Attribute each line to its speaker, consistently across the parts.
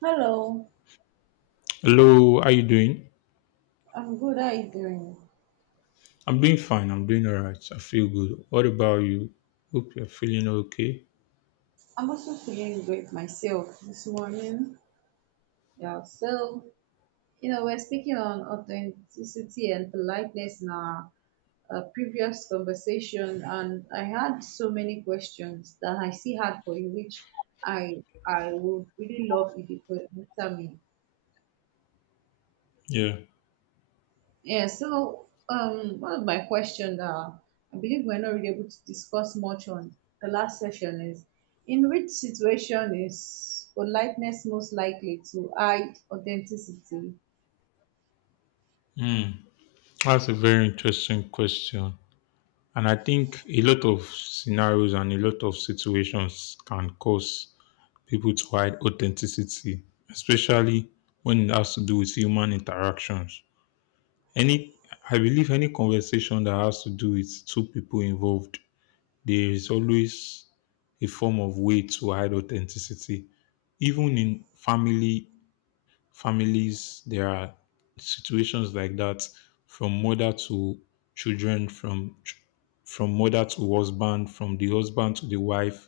Speaker 1: Hello,
Speaker 2: Hello, how you doing?
Speaker 1: I'm good. How are you doing?
Speaker 2: I'm doing fine. I'm doing all right. I feel good. What about you? Hope you're feeling okay.
Speaker 1: I'm also feeling great myself this morning. Yeah, so, we're speaking on authenticity and politeness in our previous conversation, and I had so many questions that I still had for you, which I would really love if you could answer me.
Speaker 2: Yeah.
Speaker 1: Yeah, so one of my questions I believe we're not really able to discuss much on the last session is, in which situation is politeness most likely to hide authenticity?
Speaker 2: Hmm. That's a very interesting question. And I think a lot of scenarios and a lot of situations can cause people to hide authenticity, especially when it has to do with human interactions. Any, I believe any conversation that has to do with two people involved, there is always a form of way to hide authenticity even in family families there are situations like that, from mother to children, from mother to husband, from the husband to the wife,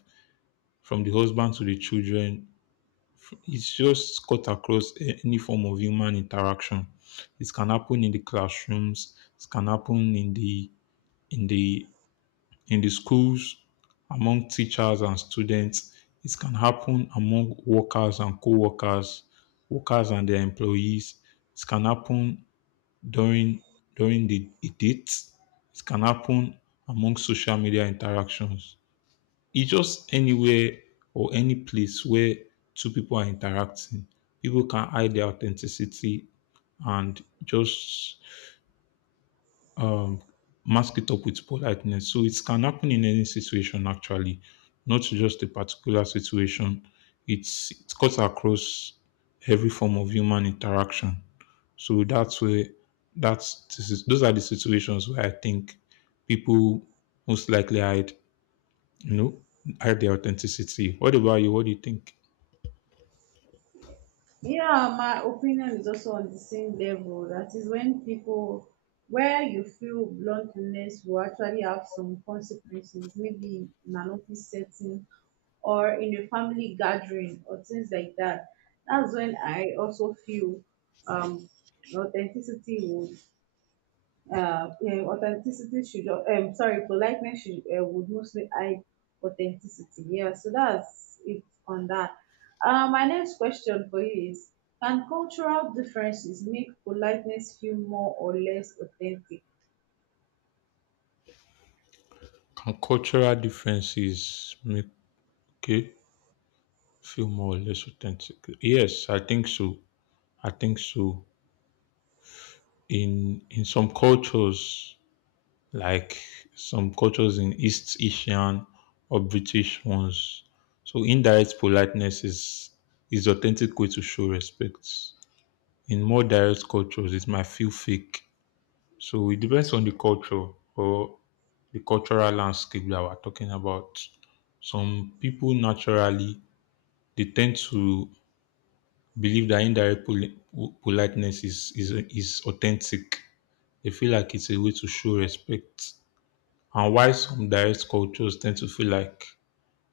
Speaker 2: from the husband to the children. It's just cut across any form of human interaction. It can happen in the classrooms, it can happen in the in the in the schools, among teachers and students. It can happen among workers and co workers, workers and their employees. It can happen during during the a date. It can happen among social media interactions. It's just anywhere or any place where two people are interacting. People can hide their authenticity and just um, mask it up with politeness. So it can happen in any situation, actually, not just a particular situation. It cuts across every form of human interaction. So that's where that's this is, those are the situations where I think people most likely you know, hide their authenticity. What about you? What do you think?
Speaker 1: Yeah, my opinion is also on the same level. That is when people, where you feel bluntness will actually have some consequences, maybe in an office setting or in a family gathering or things like that. That's when I also feel um, authenticity would authenticity should sorry, politeness should would mostly hide authenticity. Yeah, so that's it on that. My next question for you is: can cultural differences make politeness feel more or less authentic?
Speaker 2: Can cultural differences make okay feel more or less authentic? Yes, I think so. I think so. In some cultures, like some cultures in East Asian or British ones, so indirect politeness is authentic way to show respect. In more direct cultures it might feel fake. So it depends on the culture or the cultural landscape that we're talking about. Some people naturally, they tend to believe that indirect politeness is authentic. They feel like it's a way to show respect. And why some direct cultures tend to feel like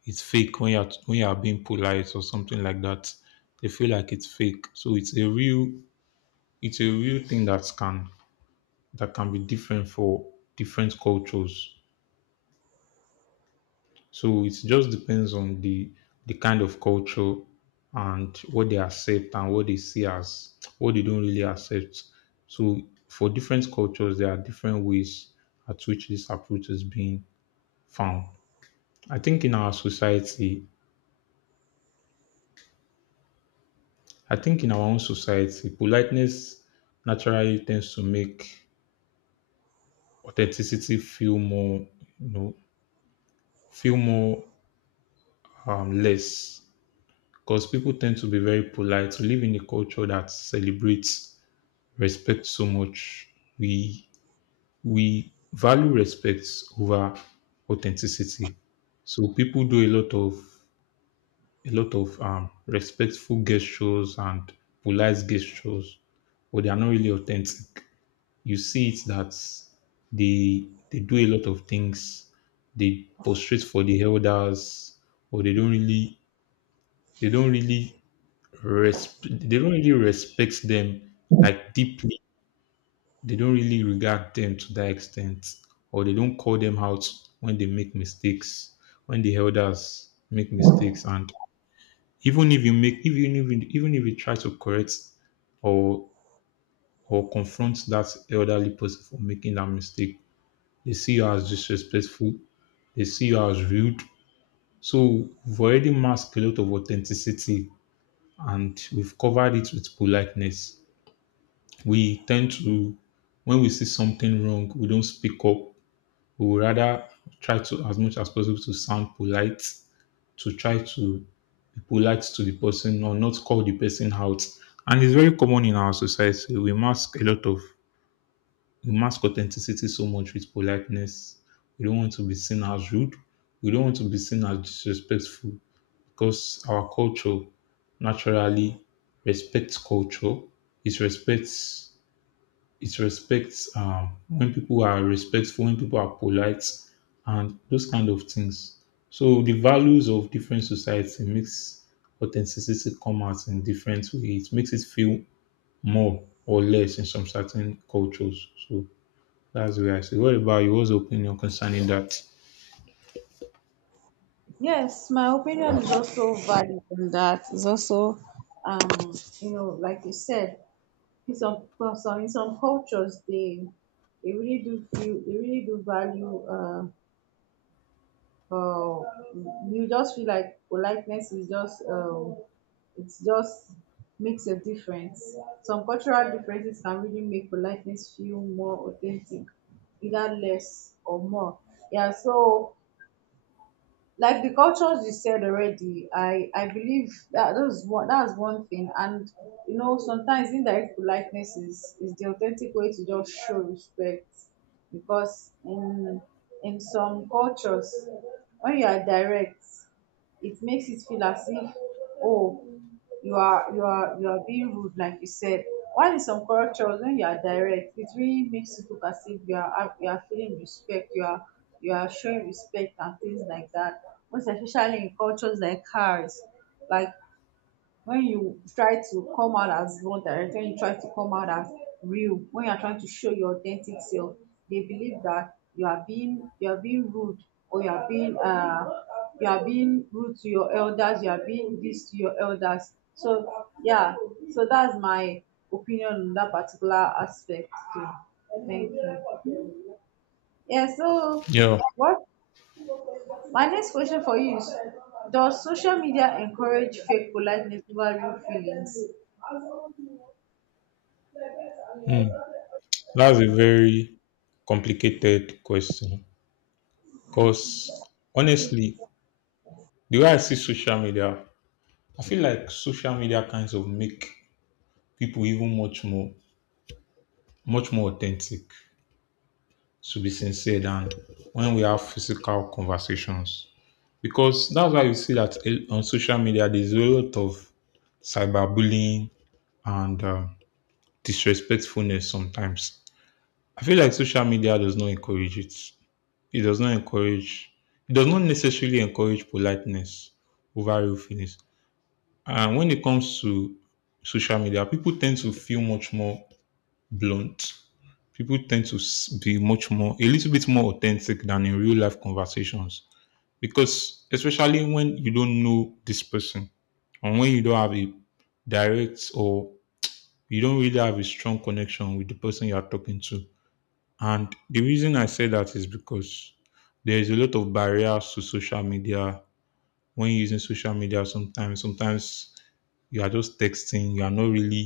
Speaker 2: it's fake when you're being polite or something like that. They feel like it's fake. So it's a real thing that can be different for different cultures. So it just depends on the kind of culture and what they accept and what they see as what they don't really accept. So for different cultures there are different ways at which this approach is being found. I think in our society I think in our own society, politeness naturally tends to make authenticity feel you know, more, less, because people tend to be very polite. We live in a culture that celebrates respect so much. We we value respect over authenticity. So people do a lot of respectful gestures and polite gestures, but they are not really authentic. You see it that they do a lot of things. They prostrate for the elders, or they don't really resp- they don't really respect them like deeply. They don't really regard them to that extent, or they don't call them out when they make mistakes. When the elders make mistakes, and even if you try to correct or confront that elderly person for making that mistake, they see you as disrespectful, they see you as rude. So we've already masked a lot of authenticity, and we've covered it with politeness. We tend to, when we see something wrong, we don't speak up. We would rather try to, as much as possible, to sound polite, to try to be polite to the person or not call the person out. And it's very common in our society. We mask a lot of we mask authenticity so much with politeness. We don't want to be seen as rude. We don't want to be seen as disrespectful because our culture naturally respects culture. It respects it respects when people are respectful, when people are polite, and those kind of things. So the values of different society makes authenticity come out in different ways. It makes it feel more or less in some certain cultures. So that's what I said. What about you? What's your opinion concerning that?
Speaker 1: Yes, my opinion is also valid on that. It's also, um, like you said, In some cultures they really do feel, they really do value, uh you just feel like politeness is just, it's just makes a difference. Some cultural differences can really make politeness feel more authentic, either less or more. Yeah, so like the cultures you said already, I believe that, that's one thing. And you know, sometimes indirect politeness is the authentic way to just show respect, because in some cultures, when you are direct, it makes it feel as if, oh, you are, you are being rude, like you said. While in some cultures, when you are direct, it really makes it look as if you are you are feeling respect, you are, you are showing respect and things like that. Most especially in cultures like ours, like when you try to come out as one direction, when you try to come out as real, when you are trying to show your authentic self, they believe that you are, being you are being rude, or you are being rude to your elders, you are being this to your elders. So yeah, so that's my opinion on that particular aspect too. Thank you. Yeah, so
Speaker 2: Yeah,
Speaker 1: what my next question for you is, does social media encourage fake politeness over real feelings?
Speaker 2: hmm, that's a very complicated question, because honestly, the way I see social media, I feel like social media kinds of make people even much more, much more authentic. To be sincere, than when we have physical conversations, because that's why you see that on social media there's a lot of cyberbullying and disrespectfulness sometimes. I feel like social media does not encourage it. It does not encourage, it does not necessarily encourage politeness over roughness. And when it comes to social media, people tend to feel much more blunt. People tend to be much more, a little bit more authentic than in real life conversations. Because, especially when you don't know this person and when you don't have a direct or you don't really have a strong connection with the person you are talking to, and the reason I say that is because there is a lot of barriers to social media. When using social media, sometimes you are just texting. You are not really,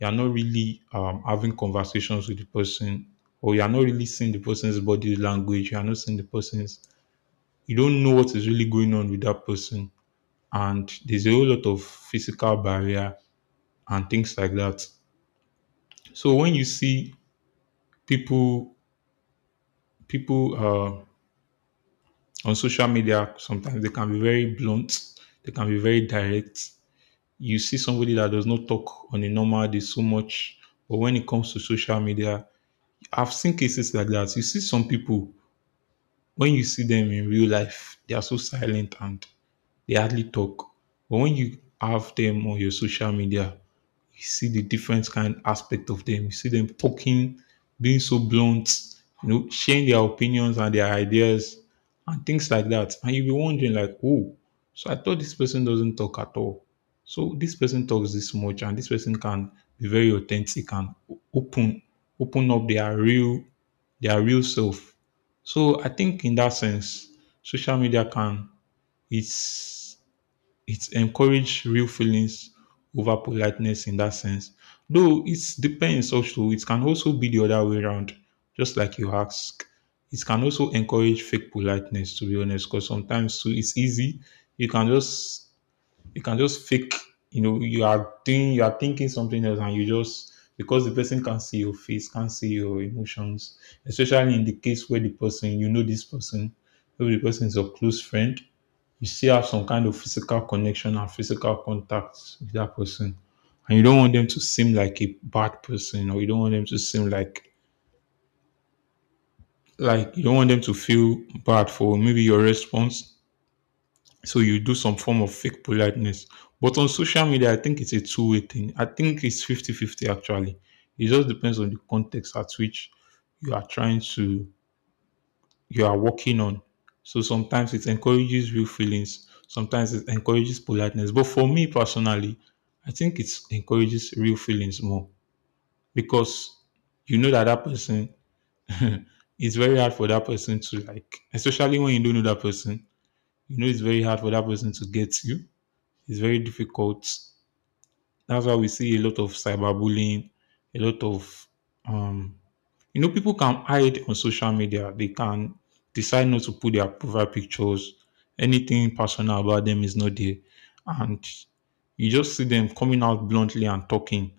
Speaker 2: you are not really having conversations with the person, or you are not really seeing the person's body language. You are not seeing the person's. You don't know what is really going on with that person, and there's a whole lot of physical barrier and things like that. So when you see people, people, on social media sometimes they can be very blunt, they can be very direct. You see somebody that does not talk on a normal day so much, but when it comes to social media, I've seen cases like that. You see some people, when you see them in real life they are so silent and they hardly talk, but when you have them on your social media you see the different kind aspect of them. You see them talking, being so blunt, sharing their opinions and their ideas and things like that. And you'll be wondering, like, oh, so I thought this person doesn't talk at all. So this person talks this much, and this person can be very authentic and open, open up their real self. So I think in that sense, social media can it's it encourage real feelings over politeness in that sense. Though it depends also, it can also be the other way around, just like you ask. It can also encourage fake politeness, to be honest, because sometimes too it's easy. You can just you can just fake, you are thinking something else, and you just because the person can see your face, can't see your emotions, especially in the case where the person you know this person, maybe the person is your close friend, you still have some kind of physical connection and physical contact with that person. And you don't want them to seem like a bad person, or you don't want them to seem like you don't want them to feel bad for maybe your response. So you do some form of fake politeness. But on social media, I think it's a two-way thing. I think it's 50-50, actually. It just depends on the context at which you are trying to you are working on. So sometimes it encourages real feelings, sometimes it encourages politeness. But for me personally, I think it encourages real feelings more, because you know that that person, it's very hard for that person to like, especially when you don't know that person, you know it's very hard for that person to get you. It's very difficult. That's why we see a lot of cyberbullying, a lot of um You know, people can hide on social media. They can decide not to put their profile pictures. Anything personal about them is not there. And you just see them coming out bluntly and talking,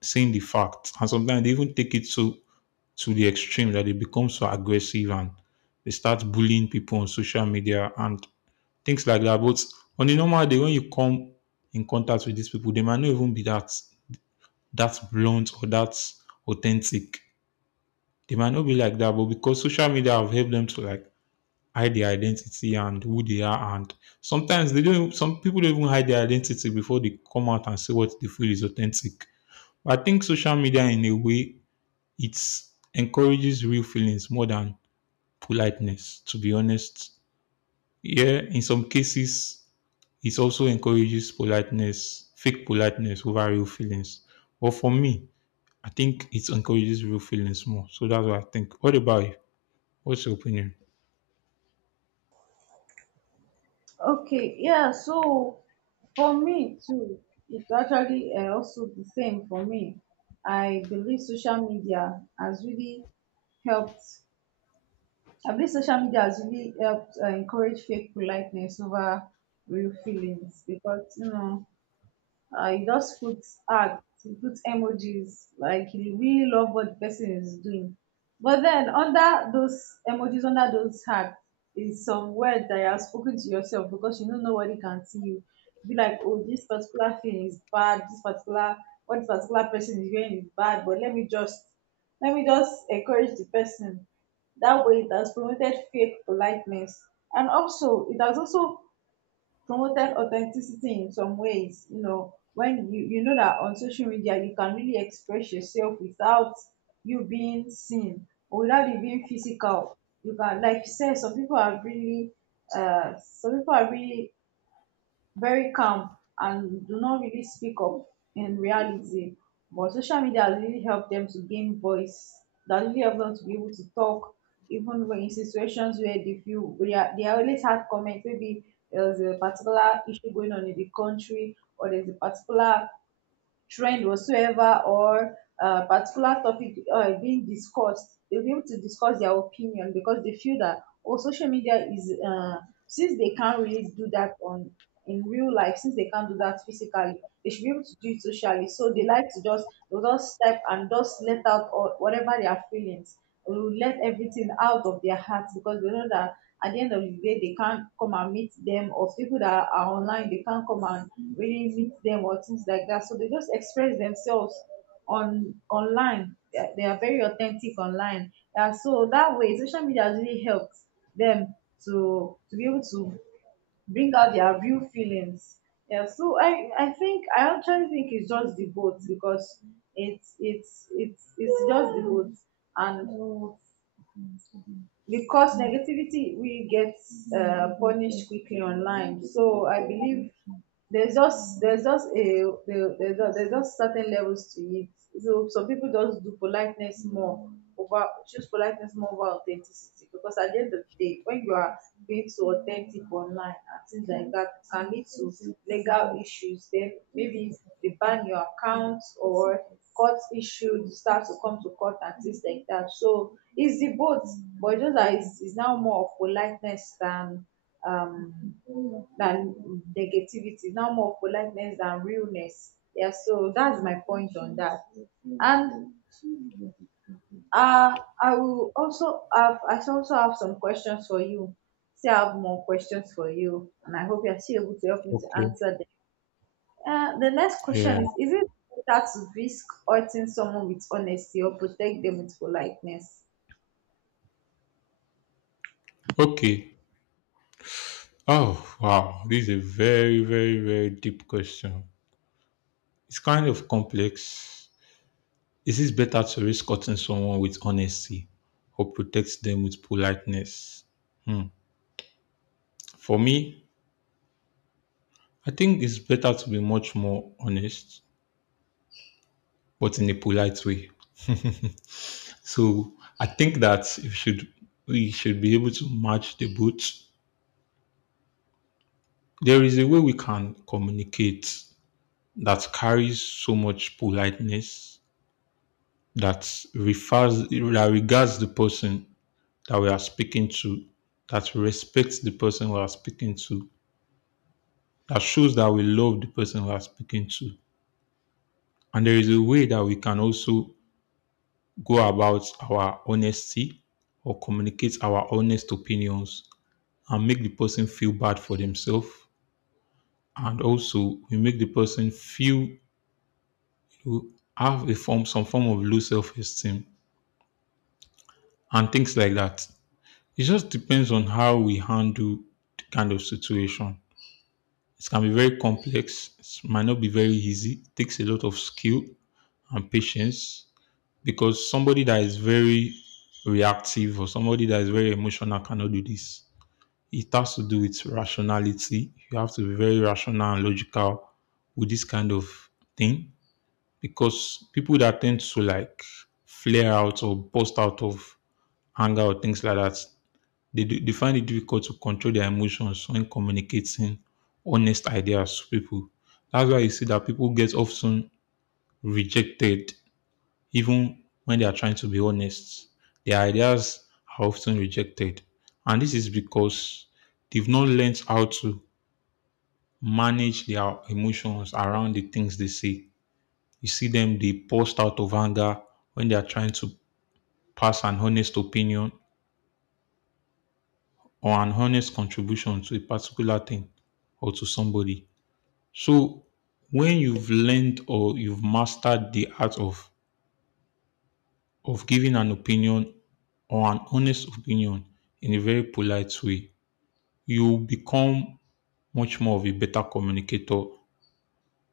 Speaker 2: saying the facts. And sometimes they even take it to the extreme, that they become so aggressive and they start bullying people on social media and things like that. But on a normal day, when you come in contact with these people, they might not even be that blunt or that authentic. They might not be like that, but because social media have helped them to like hide their identity and who they are, and sometimes they don't. Some people don't even hide their identity before they come out and say what they feel is authentic. But I think social media, in a way, it encourages real feelings more than politeness. To be honest, yeah, in some cases, it also encourages politeness, fake politeness over real feelings. But for me, I think it encourages real feelings more. So that's what I think. What about you? What's your opinion?
Speaker 1: Okay, yeah, so for me too, it's actually also the same for me. I believe social media has really helped. I believe social media has really helped encourage fake politeness over real feelings because, you know, you just puts art, he puts emojis, like he really love what the person is doing. But then under those emojis, under those hearts, is some word that you have spoken to yourself because you know nobody can see you. Be like, oh, this particular thing is bad. This particular What this particular person is wearing is bad. But let me just encourage the person. That way, it has promoted fake politeness, and also it has also promoted authenticity in some ways. You know, when you know that on social media you can really express yourself without you being seen or without you being physical. You can, like you said, some people are really very calm and do not really speak up in reality. But social media has really helped them to gain voice. That really helped them to be able to talk, even when, in situations where they feel, where they are always had comments. Maybe there's a particular issue going on in the country, or there's a particular trend whatsoever, or a particular topic being discussed, they'll be able to discuss their opinion because they feel that, oh, social media is, since they can't really do that on in real life, since they can't do that physically, they should be able to do it socially. So they'll just step and just let out all, whatever their feelings, will let everything out of their hearts, because they know that at the end of the day they can't come and meet them, or people that are online, they can't come and really meet them or things like that. So they just express themselves on online. They are very authentic online. Yeah so that way social media has really helped them to be able to bring out their real feelings yeah, so I think, I actually think it's just the both, because it's just the both. And because negativity we get punished quickly online, so I believe there's just a there- there's just certain levels to it. So some people just do politeness more over choose politeness more over authenticity, because at the end of the day when you are being too authentic online and things like that, it can lead to legal issues. Then maybe they ban your account, or court issue, you start to come to court and things like that. So it's the both, but it's just that it's now more of politeness than, um than negativity. It's now more of politeness than realness. Yeah, so that's my point on that. And I also have some questions for you. See, I have more questions for you, and I hope you're still able to help me to
Speaker 2: Okay.
Speaker 1: answer them. The next
Speaker 2: Yeah.
Speaker 1: question is: is it better to risk hurting someone with honesty, or protect them with politeness?
Speaker 2: Okay. Oh, wow. This is a very, very, very deep question. It's kind of complex. Is it better to risk hurting someone with honesty or protect them with politeness? Hmm. For me, I think it's better to be much more honest, but in a polite way. So I think that you should we should be able to match the both. There is a way we can communicate that carries so much politeness that regards the person that we are speaking to, that respects the person we are speaking to, that shows that we love the person we are speaking to. And there is a way that we can also go about our honesty or communicate our honest opinions and make the person feel bad for themselves. And also we make the person feel know, have a form some form of low self esteem and things like that. It just depends on how we handle the kind of situation. It can be very complex. It might not be very easy. It takes a lot of skill and patience because somebody that is very reactive or somebody that is very emotional cannot do this. It has to do with rationality. You have to be very rational and logical with this kind of thing because people that tend to like flare out or burst out of anger or things like that they find it difficult to control their emotions when communicating honest ideas to people. That's why you see that people get often rejected even when they are trying to be honest. Their ideas are often rejected. And this is because they've not learned how to manage their emotions around the things they say. You see them, they burst out of anger when they are trying to pass an honest opinion or an honest contribution to a particular thing or to somebody. So when you've learned or you've mastered the art of giving an opinion or an honest opinion in a very polite way, you become much more of a better communicator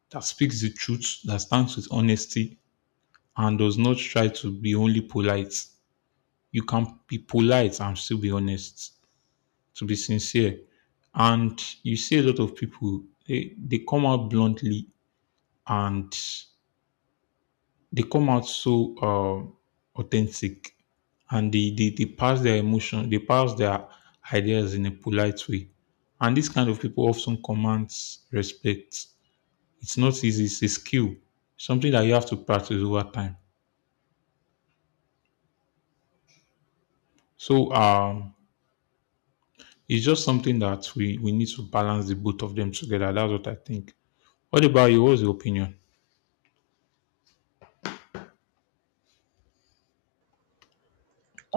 Speaker 2: that speaks the truth, that stands with honesty, and does not try to be only polite. You can be polite and still be honest, to be sincere. And you see a lot of people, they come out bluntly and they come out so authentic and they pass their emotion, they pass their ideas in a polite way. And this kind of people often commands respect. It's not easy, it's a skill, something that you have to practice over time. So it's just something that we need to balance the both of them together. That's what I think. What about you? What's your opinion?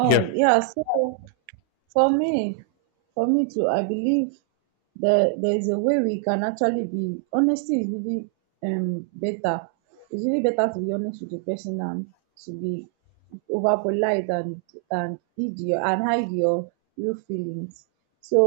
Speaker 2: Yeah,
Speaker 1: Oh, yeah. So for me, too, I believe that there is a way we can actually be honesty is really better. It's really better to be honest with the person than to be over polite, and and hide your real feelings. So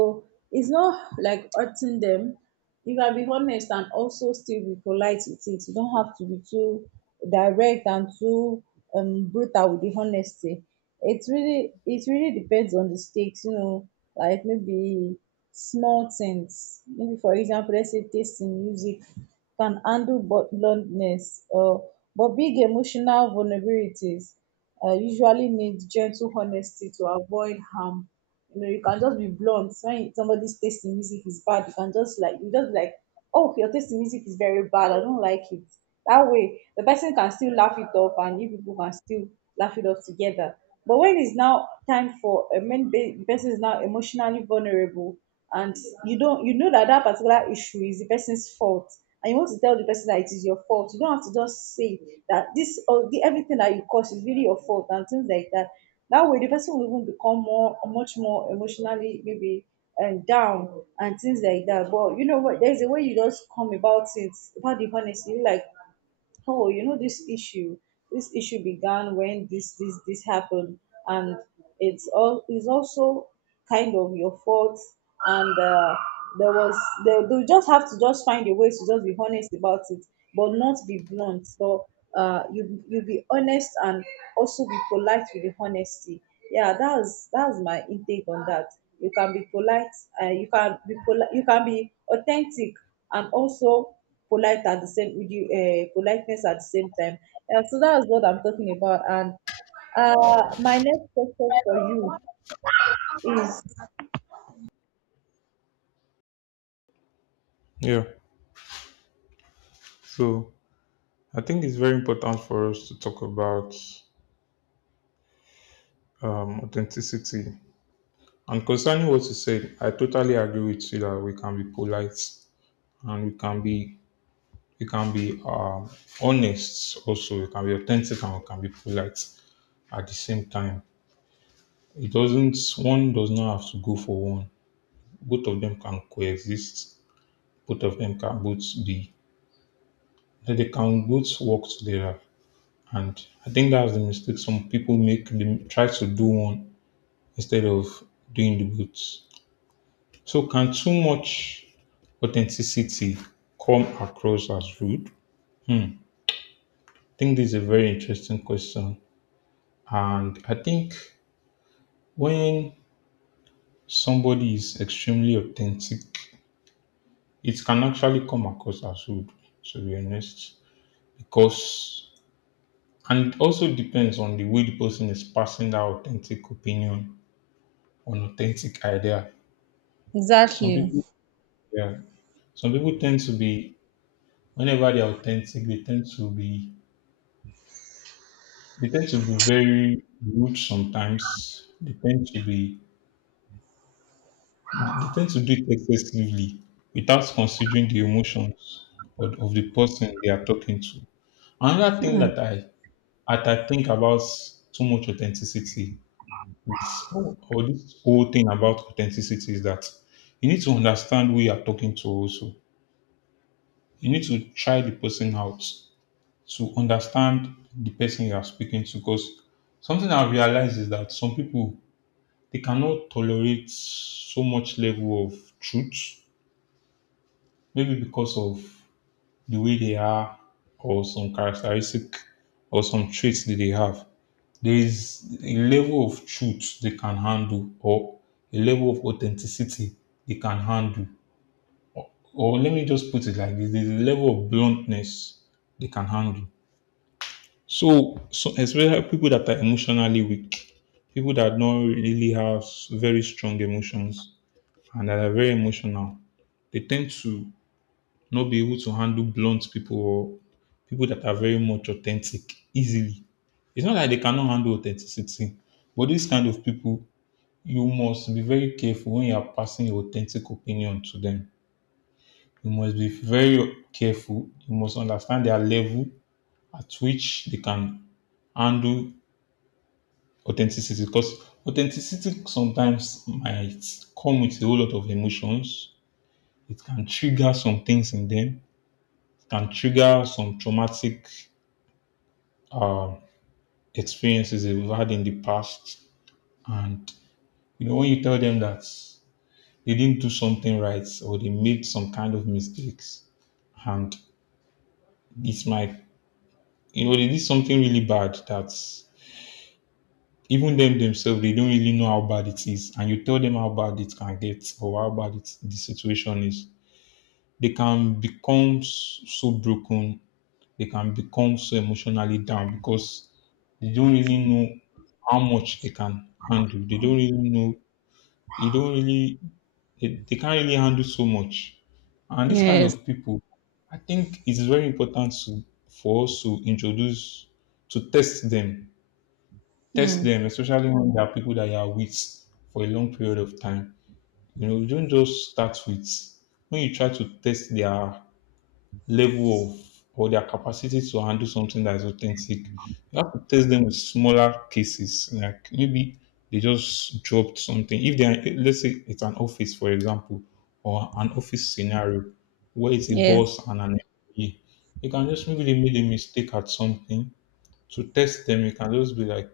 Speaker 1: it's not like hurting them. You can be honest and also still be polite with it. You don't have to be too direct and too brutal with the honesty. It's really it really depends on the stakes, like maybe small things. Maybe, for example, let's say taste in music can handle bluntness or but big emotional vulnerabilities usually needs gentle honesty to avoid harm. You know, you can just be blunt. When somebody's taste in music is bad, you can just, like, you just be like, oh, your taste in music is very bad, I don't like it. That way, the person can still laugh it off, and you people can still laugh it off together. But when it's now time for a when the person is now emotionally vulnerable, and you don't you know that that particular issue is the person's fault, and you want to tell the person that it is your fault, you don't have to just say that this, or the everything that you cause is really your fault and things like that. That way the person will even become more, much more emotionally maybe, and down and things like that. But you know what, there's a way you just come about it, about the honesty, like, oh, you know, this issue began when this happened, and it's also kind of your fault, and there was they just have to just find a way to just be honest about it, but not be blunt, but you be honest and also be polite with the honesty. Yeah, that's my intake on that. You can be polite, you can be authentic and also polite at the same with you, politeness at the same time. Yeah, so that's what I'm talking about. And my next question for you is.
Speaker 2: yeah. So I think it's very important for us to talk about authenticity. And concerning what you said, I totally agree with you that we can be polite and we can be honest also. We can be authentic and we can be polite at the same time. It doesn't one does not have to go for one. Both of them can coexist. Both of them can both be they can both work together. And I think that's the mistake some people make. They try to do one instead of doing the both. So can too much authenticity come across as rude? Hmm. I think this is a very interesting question. And I think when somebody is extremely authentic, it can actually come across as rude, to be honest. Because, and it also depends on the way the person is passing that authentic opinion on authentic idea. Some
Speaker 1: Exactly.
Speaker 2: people, yeah, some people tend to be, whenever they're authentic, they tend to be very rude sometimes. They tend to do it excessively without considering the emotions of the person they are talking to. Another thing
Speaker 1: Hmm.
Speaker 2: that I think about too much authenticity is or this whole thing about authenticity is that you need to understand who you are talking to also. You need to try the person out to understand the person you are speaking to because something I've realized is that some people they cannot tolerate so much level of truth, maybe because of the way they are, or some characteristic, or some traits that they have. There is a level of truth they can handle, or a level of authenticity they can handle, or let me just put it like this: there's a level of bluntness they can handle. So especially people that are emotionally weak, people that don't really have very strong emotions and that are very emotional they tend to not be able to handle blunt people or people that are very much authentic easily. It's not like they cannot handle authenticity, but these kind of people, you must be very careful when you are passing your authentic opinion to them. You must be very careful. You must understand their level at which they can handle authenticity because authenticity sometimes might come with a whole lot of emotions. It can trigger some traumatic uh, experiences that we've had in the past. And you know, when you tell them that they didn't do something right or they made some kind of mistakes, and it's might they did something really bad that even them themselves they don't really know how bad it is, and you tell them how bad it can get or how the situation is, they can become so broken they can become so emotionally down because they don't really know how much they can handle. They don't really know. They don't really. They can't really handle so much. And this kind
Speaker 1: Yes.
Speaker 2: of people, I think it's very important for us to introduce to test
Speaker 1: Hmm.
Speaker 2: them, especially when there are people that you are with for a long period of time. You know, you don't just start with when you try to test their level of or their capacity to handle something that is authentic. You have to test them with smaller cases. Like maybe they just dropped something. If they are, let's say it's an office, for example, or an office scenario where it's a
Speaker 1: Yes.
Speaker 2: boss and an employee, you can just maybe they made a mistake at something. To test them, you can just be like,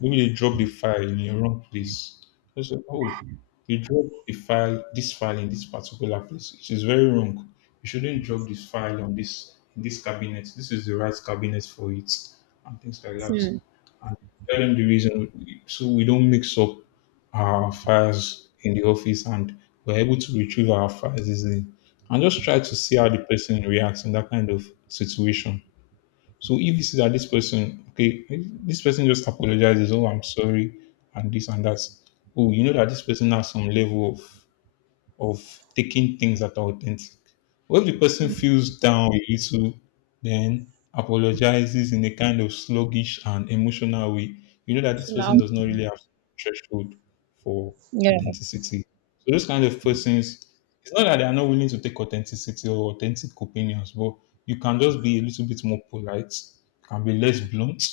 Speaker 2: maybe they drop the file in the wrong place. They say, oh, you drop this file in this particular place. It is very wrong. You shouldn't drop this file on this in this cabinet. This is the right cabinet for it, and things like that.
Speaker 1: Hmm.
Speaker 2: And tell them the reason so we don't mix up our files in the office and we're able to retrieve our files easily. And just try to see how the person reacts in that kind of situation. So if you see that this person, okay, this person just apologizes, oh, I'm sorry, and this and that. Oh, you know that this person has some level of of taking things that are authentic. When the person feels down a little, then apologizes in a kind of sluggish and emotional way, you know that this
Speaker 1: Now.
Speaker 2: person does not really have threshold for
Speaker 1: Yeah.
Speaker 2: authenticity. So those kind of persons, it's not that they are not willing to take authenticity or authentic opinions, but you can just be a little bit more polite, can be less blunt.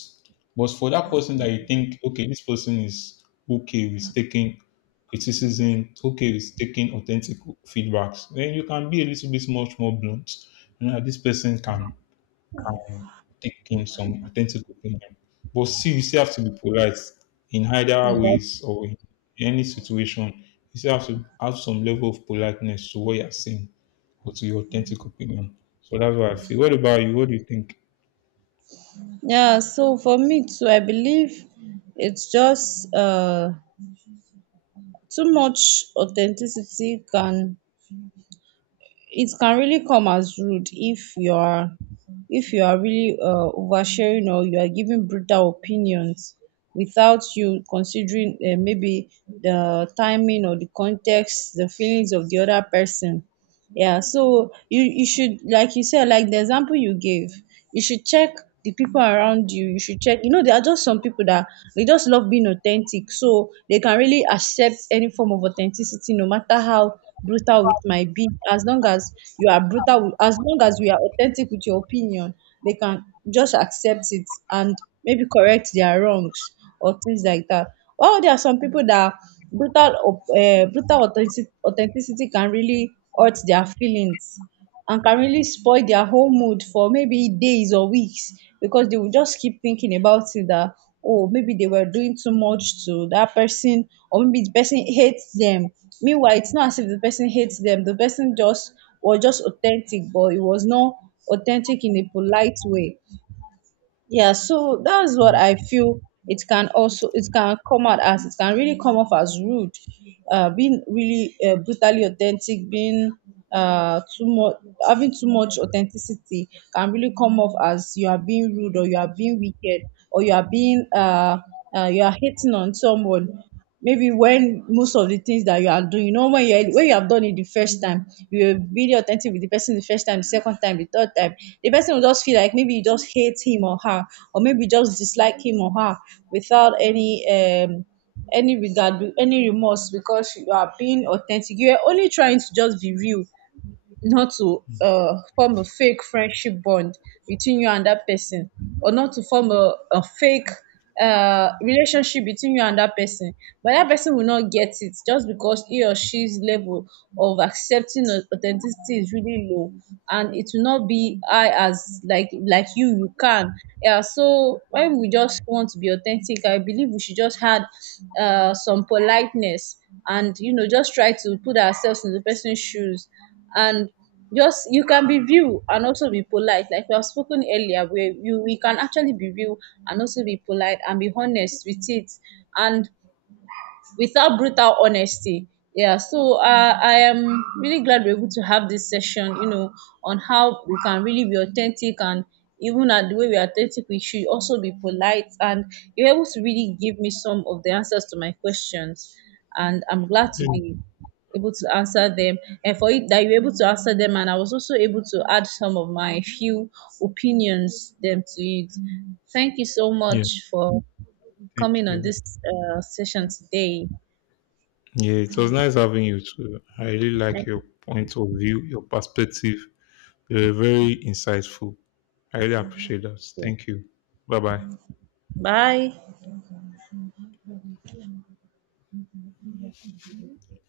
Speaker 2: But for that person that you think, okay, this person is okay with taking criticism, okay with taking authentic feedbacks, then you can be a little bit much more blunt. You know, this person can take in some authentic opinion. But see, you still have to be polite in either
Speaker 1: Exactly.
Speaker 2: ways or in any situation. You still have to have some level of politeness to what you're saying or to your authentic opinion. So that's what I feel. What about you? What do you think?
Speaker 1: Yeah. So for me too, I believe it's just too much authenticity can, it can really come as rude, if you are, really oversharing, or you are giving brutal opinions without you considering, maybe, the timing or the context, the feelings of the other person. Yeah, so you should, like you said, like the example you gave, you should check the people around you. You should check. You know, there are just some people that they just love being authentic, so they can really accept any form of authenticity, no matter how brutal it might be. As long as you are brutal with, as long as we are authentic with your opinion, they can just accept it and maybe correct their wrongs or things like that. While there are some people that brutal authenticity can really hurt their feelings and can really spoil their whole mood for maybe days or weeks, because they will just keep thinking about it that, oh, maybe they were doing too much to that person, or maybe the person hates them. Meanwhile, it's not as if the person hates them, the person just was just authentic, but it was not authentic in a polite way. Yeah, so that's what
Speaker 2: Mm.
Speaker 1: I feel. It can really come off as rude. Uh, being really brutally authentic, being too much having too much authenticity can really come off as you are being rude, or you are being wicked, or you are being you are hating on someone. Maybe when most of the things that you are doing, when you have done it the first time, you will be really authentic with the person the first time, the second time, the third time. The person will just feel like maybe you just hate him or her, or maybe you just dislike him or her, without any any regard, any remorse, because you are being authentic. You are only trying to just be real, not to form a fake friendship bond between you and that person, or not to form a fake relationship between you and that person. But that person will not get it, just because he or she's level of accepting authenticity is really low, and it will not be high as, like you can. Yeah, so when we just want to be authentic, I believe we should just add some politeness, and just try to put ourselves in the person's shoes, and, just, you can be real and also be polite, like we have spoken earlier, where you we can actually be real and also be polite and be honest with it, and without brutal honesty. Yeah, so I am really glad we're able to have this session, you know, on how we can really be authentic, and even at the way we are authentic, we should also be polite. And you're able to really give me some of the answers to my questions. And I'm glad to be able to answer them, and for it that you're able to answer them, and I was also able to add some of my few opinions them to it. Thank you so
Speaker 2: Yeah,
Speaker 1: much for
Speaker 2: thank
Speaker 1: coming on
Speaker 2: you.
Speaker 1: this session today.
Speaker 2: Yeah, it was nice having you too. I really like your point of view, your perspective. You were very insightful. I really appreciate that. Thank you. Bye bye.
Speaker 1: Bye.